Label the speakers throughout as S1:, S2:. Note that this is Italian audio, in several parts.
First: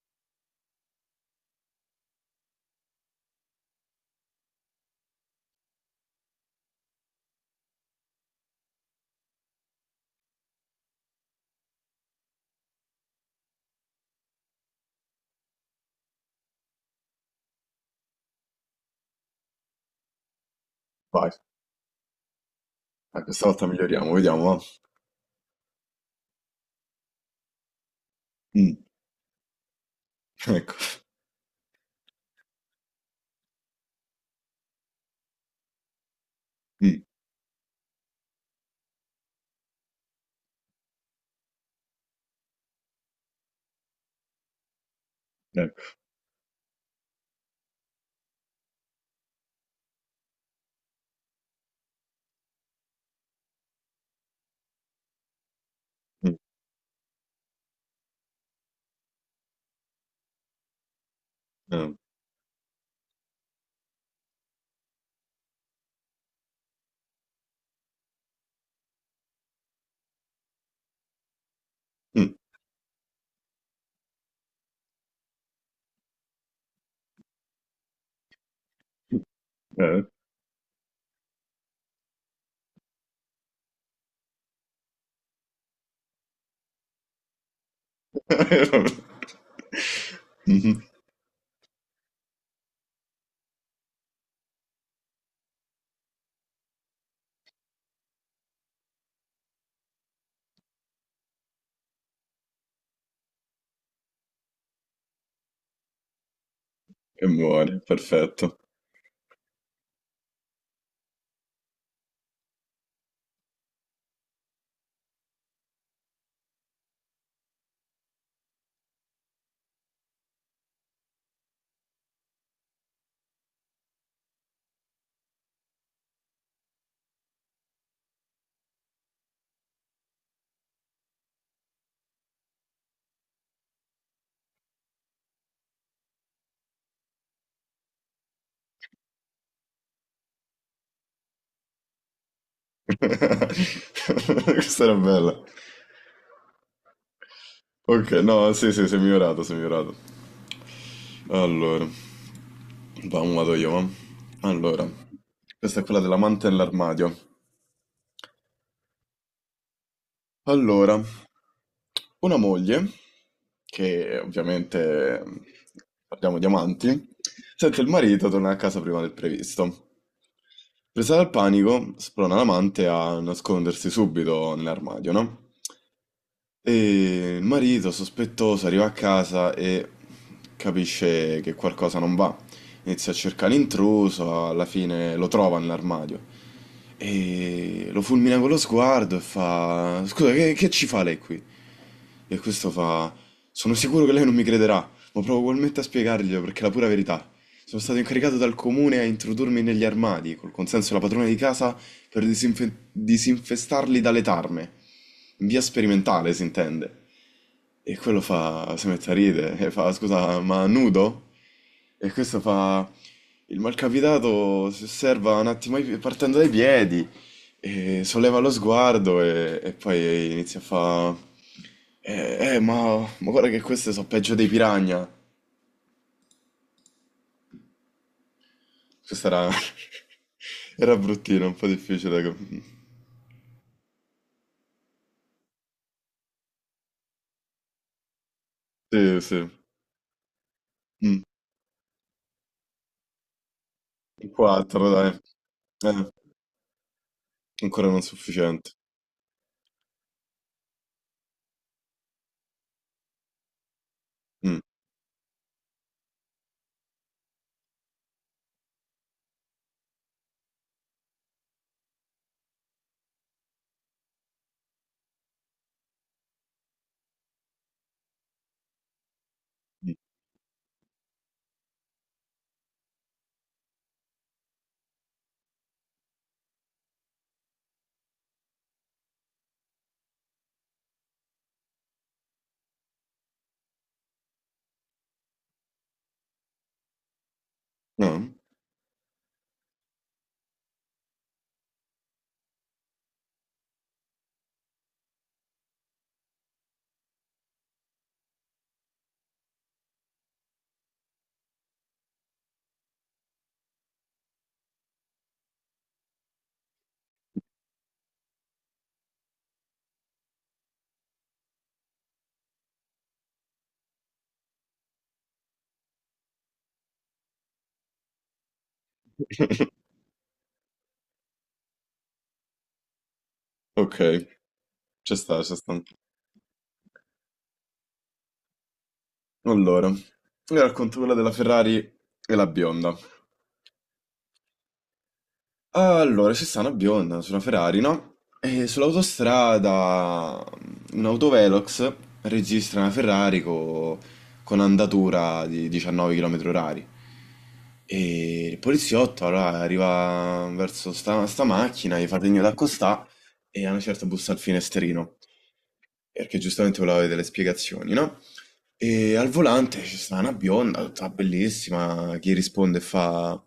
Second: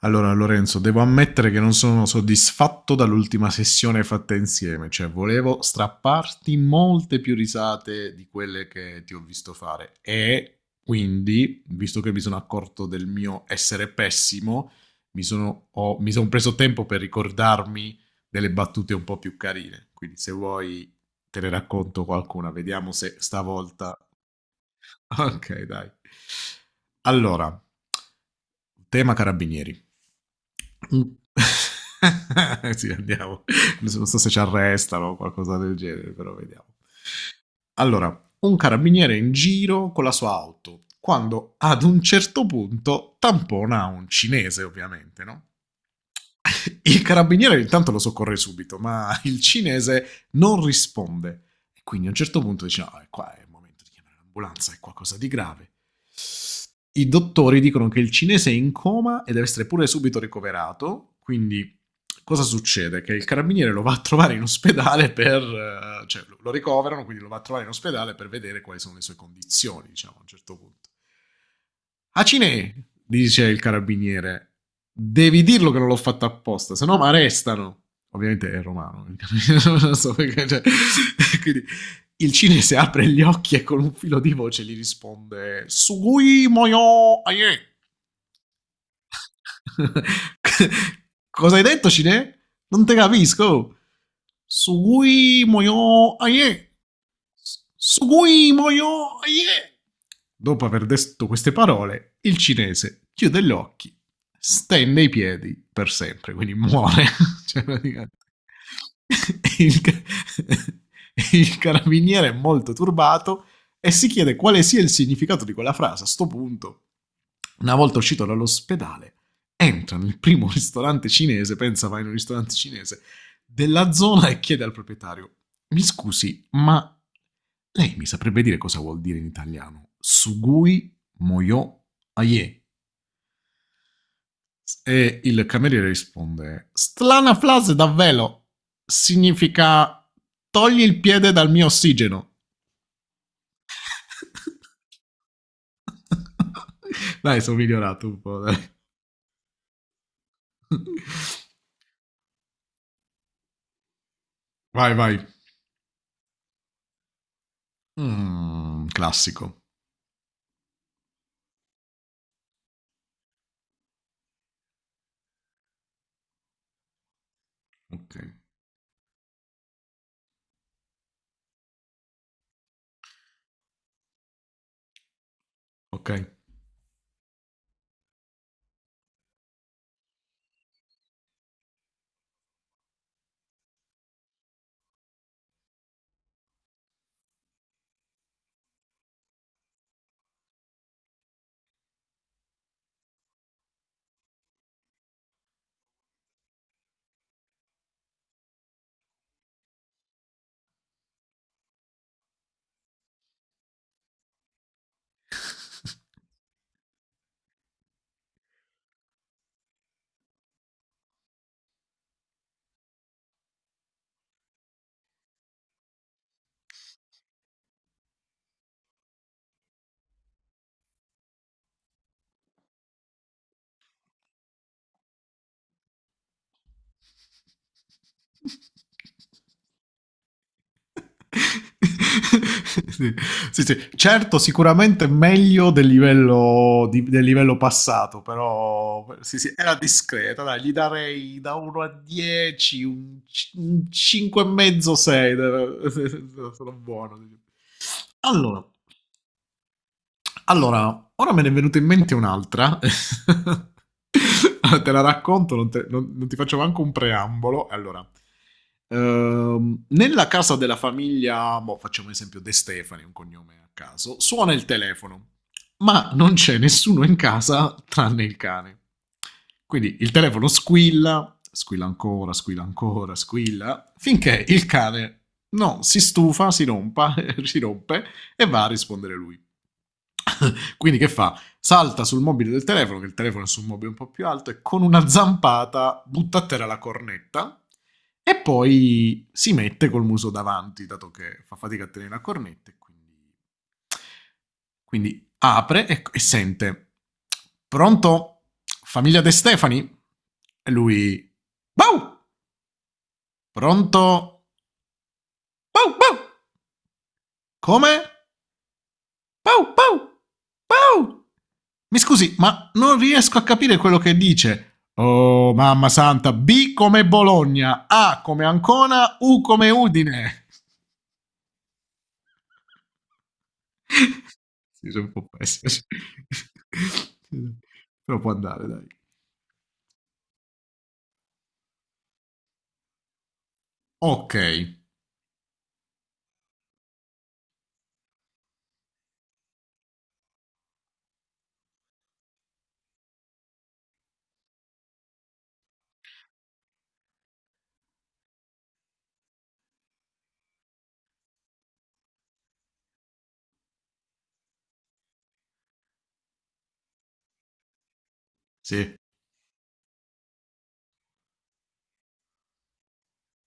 S1: Allora, Lorenzo, devo ammettere che non sono soddisfatto dall'ultima sessione fatta insieme, cioè volevo strapparti molte più risate di quelle che ti ho visto fare e quindi, visto che mi sono accorto del mio essere pessimo, mi sono preso tempo per ricordarmi delle battute un po' più carine. Quindi, se vuoi,
S2: Vai,
S1: te ne racconto qualcuna, vediamo se
S2: questa volta
S1: stavolta.
S2: miglioriamo, vediamo. Va.
S1: Ok, dai. Allora,
S2: Mm,
S1: tema carabinieri.
S2: ecco.
S1: Mm. Sì, andiamo. Non so se ci arrestano o qualcosa del genere, però vediamo.
S2: Mm,
S1: Allora, un carabiniere in giro con la sua auto, quando ad un certo punto tampona un cinese, ovviamente, no?
S2: ecco.
S1: Il carabiniere intanto lo soccorre subito, ma il cinese non risponde. E quindi a un certo punto dice, no, è qua, è il momento di chiamare l'ambulanza, è qualcosa di grave.
S2: Mm,
S1: I dottori dicono che il cinese è in coma e deve essere pure subito ricoverato, quindi
S2: eh,
S1: cosa succede? Che il carabiniere lo va a trovare in ospedale per... cioè lo ricoverano, quindi lo va a trovare in ospedale per vedere quali sono le sue condizioni, diciamo, a un certo punto.
S2: mm,
S1: Acine, dice il carabiniere, devi dirlo che non l'ho fatto apposta, se no mi arrestano. Ovviamente è romano, non
S2: eh.
S1: so perché... Cioè, quindi il cinese apre gli occhi e con un filo di voce gli risponde Sugui moyo aie.
S2: Mhm.
S1: Cosa hai detto, Cine? Non te capisco. Sugui moyo aie. Sugui moyo aie. Dopo aver detto queste parole, il cinese chiude gli occhi, stende i piedi per sempre, quindi muore.
S2: E
S1: Cioè,
S2: muore,
S1: praticamente.
S2: perfetto.
S1: il, ca- il carabiniere è molto turbato e si chiede quale sia il significato di quella frase. A sto punto, una volta uscito dall'ospedale, entra nel primo ristorante cinese, pensa vai in un ristorante cinese della zona e chiede al proprietario mi scusi, ma lei mi saprebbe dire cosa vuol dire in italiano? Sugui moyo aie. E il cameriere risponde: Strana frase davvero. Significa togli il piede dal mio ossigeno.
S2: Questa era bella.
S1: Dai, sono migliorato
S2: Ok,
S1: un po'.
S2: no, sì,
S1: Dai.
S2: sì, sei migliorato, sei migliorato. Allora, vado io, va. Allora,
S1: Vai, vai.
S2: questa è quella dell'amante nell'armadio.
S1: Mm, classico.
S2: Allora, una moglie, che ovviamente parliamo di amanti, sente il
S1: Ok.
S2: marito tornare a casa prima del previsto. Presa dal panico, sprona l'amante a nascondersi subito nell'armadio, no?
S1: Ok.
S2: E il marito, sospettoso, arriva a casa e capisce che qualcosa non va. Inizia a cercare l'intruso, alla fine lo trova nell'armadio e lo fulmina con lo sguardo e fa: Scusa, che ci fa lei qui? E questo fa... Sono sicuro che lei non mi crederà, ma provo ugualmente a spiegarglielo perché è la pura verità. Sono stato incaricato dal comune a introdurmi negli armadi, col consenso della padrona di casa, per disinfestarli dalle tarme. In via sperimentale, si intende. E quello fa... si mette a ridere e fa, scusa, ma nudo? E questo fa... Il malcapitato si osserva un attimo partendo dai piedi e solleva lo sguardo e poi inizia a fa... Eh, ma guarda che queste sono peggio dei piranha. Questa era... era bruttina, un po' difficile.
S1: Sì, sì, sì. Certo, sicuramente meglio del livello, del livello passato, però
S2: Sì,
S1: sì,
S2: sì.
S1: sì, era discreta, dai, gli
S2: Mm.
S1: darei da 1 a 10, un
S2: Un
S1: 5 e
S2: 4,
S1: mezzo,
S2: dai.
S1: 6,
S2: Eh,
S1: sono buono.
S2: ancora non
S1: Allora,
S2: sufficiente.
S1: allora, ora me ne è venuta in mente un'altra.
S2: Mm,
S1: Te la racconto, non, te- non- non ti faccio manco un preambolo. Allora, nella casa della famiglia, boh, facciamo un esempio De Stefani, un cognome a caso, suona il telefono, ma non c'è nessuno in casa tranne il cane.
S2: mm.
S1: Quindi il telefono squilla, squilla ancora, squilla ancora, squilla, finché il cane no, si rompa, si rompe e va a rispondere lui. Quindi che fa? Salta sul mobile del telefono, che il telefono è su un mobile un po' più alto, e con una zampata butta a terra la cornetta
S2: No?
S1: e poi si mette col muso davanti, dato che fa fatica a tenere la cornetta. Quindi, apre e sente, pronto? Famiglia De Stefani? E lui, Bau! Pronto? Bau, bau! Come? Bau, bau! Bau! Mi scusi, ma non riesco a capire quello che dice. Oh, mamma santa, B come Bologna, A come Ancona, U come Udine.
S2: Ok,
S1: Sì, sono un
S2: ci
S1: po'
S2: sta, ci
S1: pessimo.
S2: sta.
S1: Però può andare, dai.
S2: Allora, io racconto quella della Ferrari e la bionda.
S1: Ok.
S2: Allora, c'è sta una bionda su una Ferrari, no? E sull'autostrada un autovelox registra una Ferrari con andatura di 19 km orari. E il poliziotto allora arriva verso sta macchina, gli fa segno d'accostà e a una certa bussa al finestrino, perché giustamente voleva avere delle spiegazioni, no?
S1: Sì.
S2: E al volante c'è sta una bionda, tutta bellissima, che risponde e fa...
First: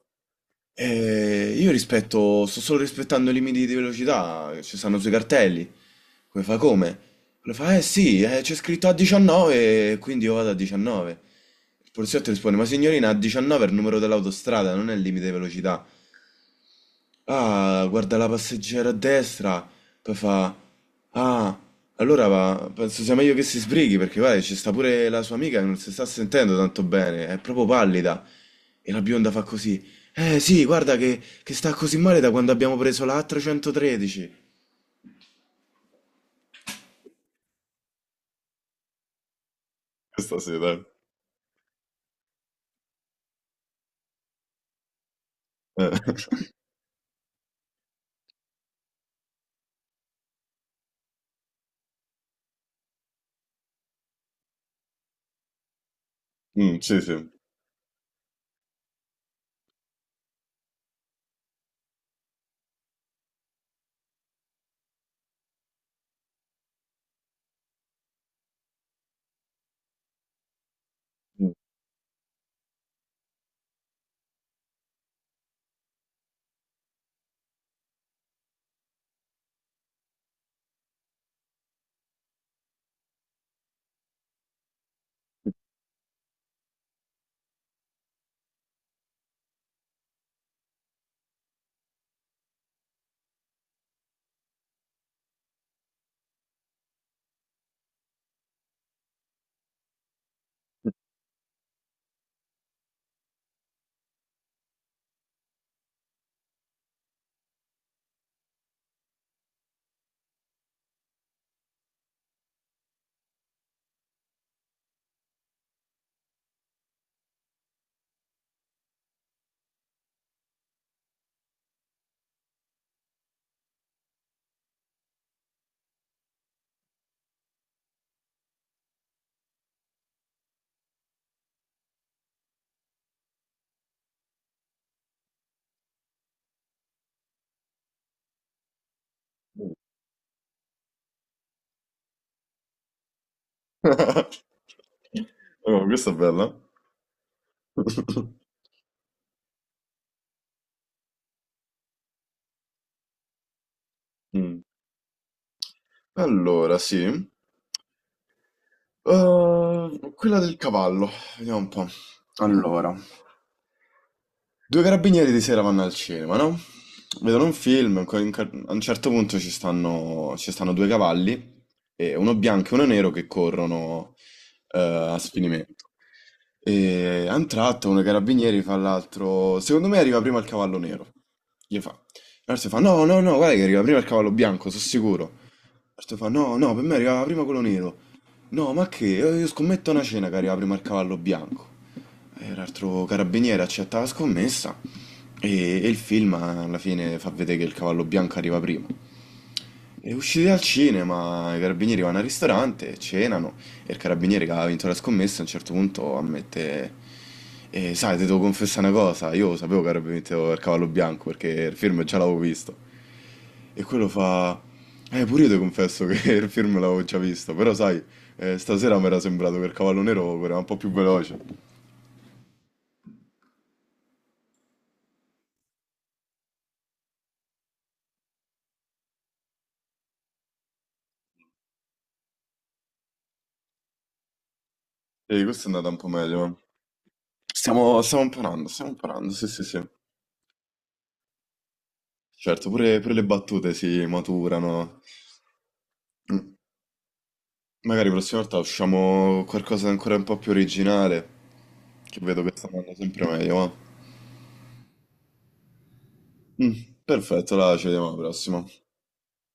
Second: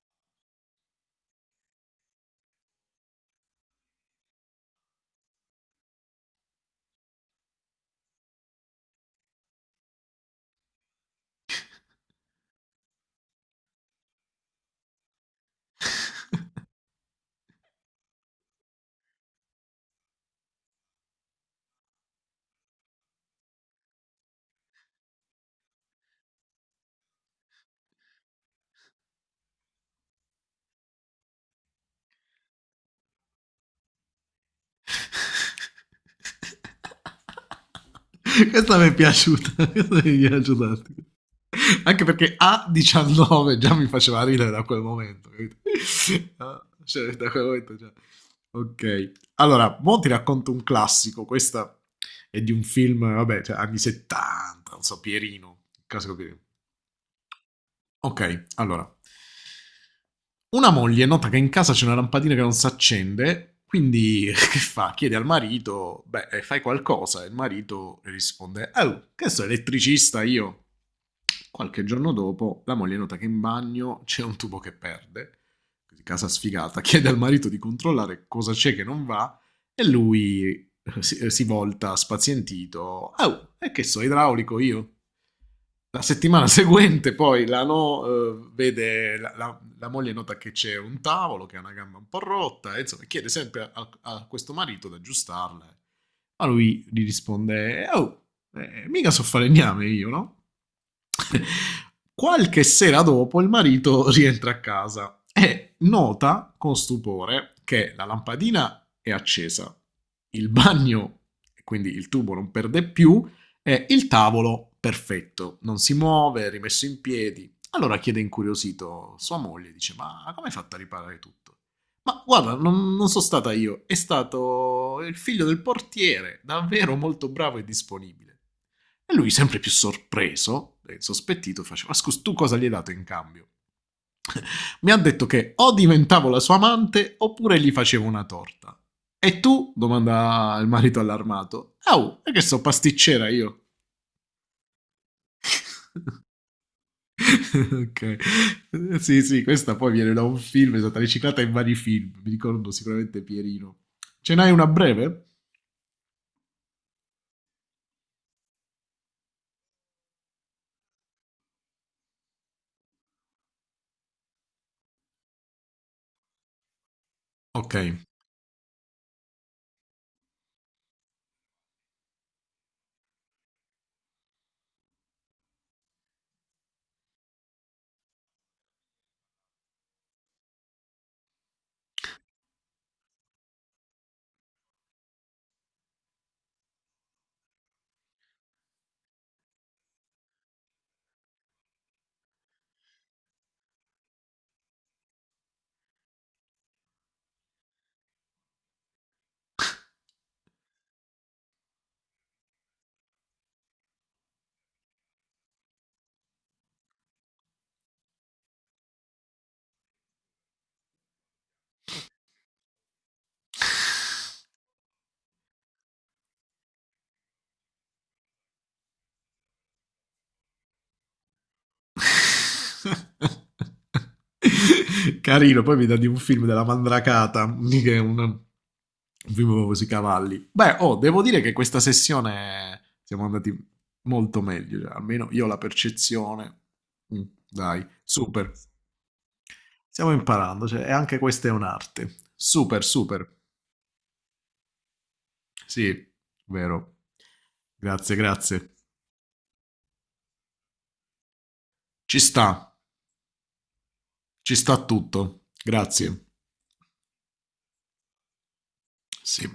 S2: Sto solo rispettando i limiti di velocità, che ci stanno sui cartelli. Come fa come? Lui fa, eh sì, c'è scritto a 19, quindi io vado a 19. Il poliziotto risponde, ma signorina, a 19 è il numero dell'autostrada, non è il limite di velocità. Ah, guarda la passeggera a destra, poi fa... Ah, allora va, penso sia meglio che si sbrighi perché guarda, ci sta pure la sua amica che non si sta sentendo tanto bene, è proprio pallida. E la bionda fa così. Eh sì, guarda che sta così male da quando abbiamo preso la A313.
S1: Questa mi è piaciuta, questa mi è
S2: Questa sì,
S1: piaciuta. Un
S2: dai.
S1: attimo. Anche perché a 19 già mi faceva ridere da quel momento. Capito?
S2: Eh,
S1: Ah, cioè, da quel momento già. Ok. Allora, mo ti racconto un classico. Questa è di un film, vabbè, cioè, anni 70, non so, Pierino. Il classico Pierino.
S2: mm, sì, sì.
S1: Ok, allora. Una moglie nota che in casa c'è una lampadina che non si accende, quindi che fa? Chiede al marito, beh, fai qualcosa. E il marito risponde, oh, che sono elettricista io.
S2: Mm.
S1: Qualche giorno dopo la moglie nota che in bagno c'è un tubo che perde. Così casa sfigata chiede al marito di controllare cosa c'è che non va e lui si volta spazientito. Oh, e che so, idraulico io. La settimana seguente poi la, no, vede, la, la- la moglie nota che c'è un tavolo che ha una gamba un po' rotta e insomma chiede sempre a, a questo marito di aggiustarla. Ma lui gli risponde, oh, mica so fare gname io, no? Qualche sera dopo il marito rientra a casa e nota con stupore che la lampadina è accesa, il bagno, quindi il tubo non perde più, e il tavolo perfetto, non si muove, è rimesso in piedi. Allora chiede incuriosito sua moglie, dice ma come hai fatto a riparare tutto? Ma guarda, non sono stata io, è stato il figlio del portiere, davvero molto bravo e disponibile. E lui, sempre più sorpreso e sospettito, faceva: Ma scusa, tu cosa gli hai dato in cambio? Mi ha detto che o diventavo la sua amante oppure gli facevo una torta. E tu? Domanda il marito allarmato. Au, è che so pasticcera io.
S2: Oh, questa è bella.
S1: Ok. Sì, sì, questa poi viene da un film, è stata riciclata in vari film. Mi ricordo sicuramente Pierino. Ce n'hai
S2: Mm.
S1: una breve?
S2: Allora, sì. Quella del cavallo. Vediamo un po'. Allora. Due carabinieri di sera vanno al cinema, no? Vedono un
S1: Ok.
S2: film, a un certo punto ci stanno due cavalli, e uno bianco e uno nero che corrono a sfinimento. E a un tratto uno dei carabinieri fa all'altro, secondo me arriva prima il cavallo nero. Gli fa. L'altro fa, no, no, no, guarda che arriva prima il cavallo bianco, sono sicuro. L'altro fa, no, no, per me arrivava prima quello nero. No, ma che? Io scommetto una cena che arriva prima il cavallo bianco. E l'altro carabiniere accetta la scommessa e il film alla fine fa vedere che il cavallo bianco arriva prima. E usciti dal cinema, i carabinieri vanno al ristorante, cenano e il carabiniere che ha vinto la scommessa a un certo punto ammette sai, ti devo confessare una cosa, io sapevo che avrebbe vinto il cavallo bianco perché il film già l'avevo visto». E quello fa pure io ti confesso che il film l'avevo già visto, però sai, stasera mi era sembrato che il cavallo nero era un po' più veloce».
S1: Carino, poi mi dà di un film della Mandracata, che è un film con i cavalli. Beh, oh, devo dire che questa sessione siamo andati molto meglio, cioè, almeno
S2: E
S1: io ho la
S2: questo è andato un po' meglio, eh.
S1: percezione. Mm, dai,
S2: Stiamo
S1: super.
S2: imparando, stiamo imparando, sì, sì, sì.
S1: Stiamo imparando, cioè, e anche questa è un'arte.
S2: Certo,
S1: Super,
S2: pure le
S1: super.
S2: battute si maturano.
S1: Sì,
S2: Mm,
S1: vero.
S2: Magari la
S1: Grazie,
S2: prossima volta
S1: grazie.
S2: usciamo con qualcosa di ancora un po' più originale, che
S1: Ci
S2: vedo
S1: sta,
S2: che sta andando sempre meglio, ma...
S1: ci sta tutto. Grazie.
S2: Mm, perfetto, là, ci vediamo alla prossima.
S1: Sì.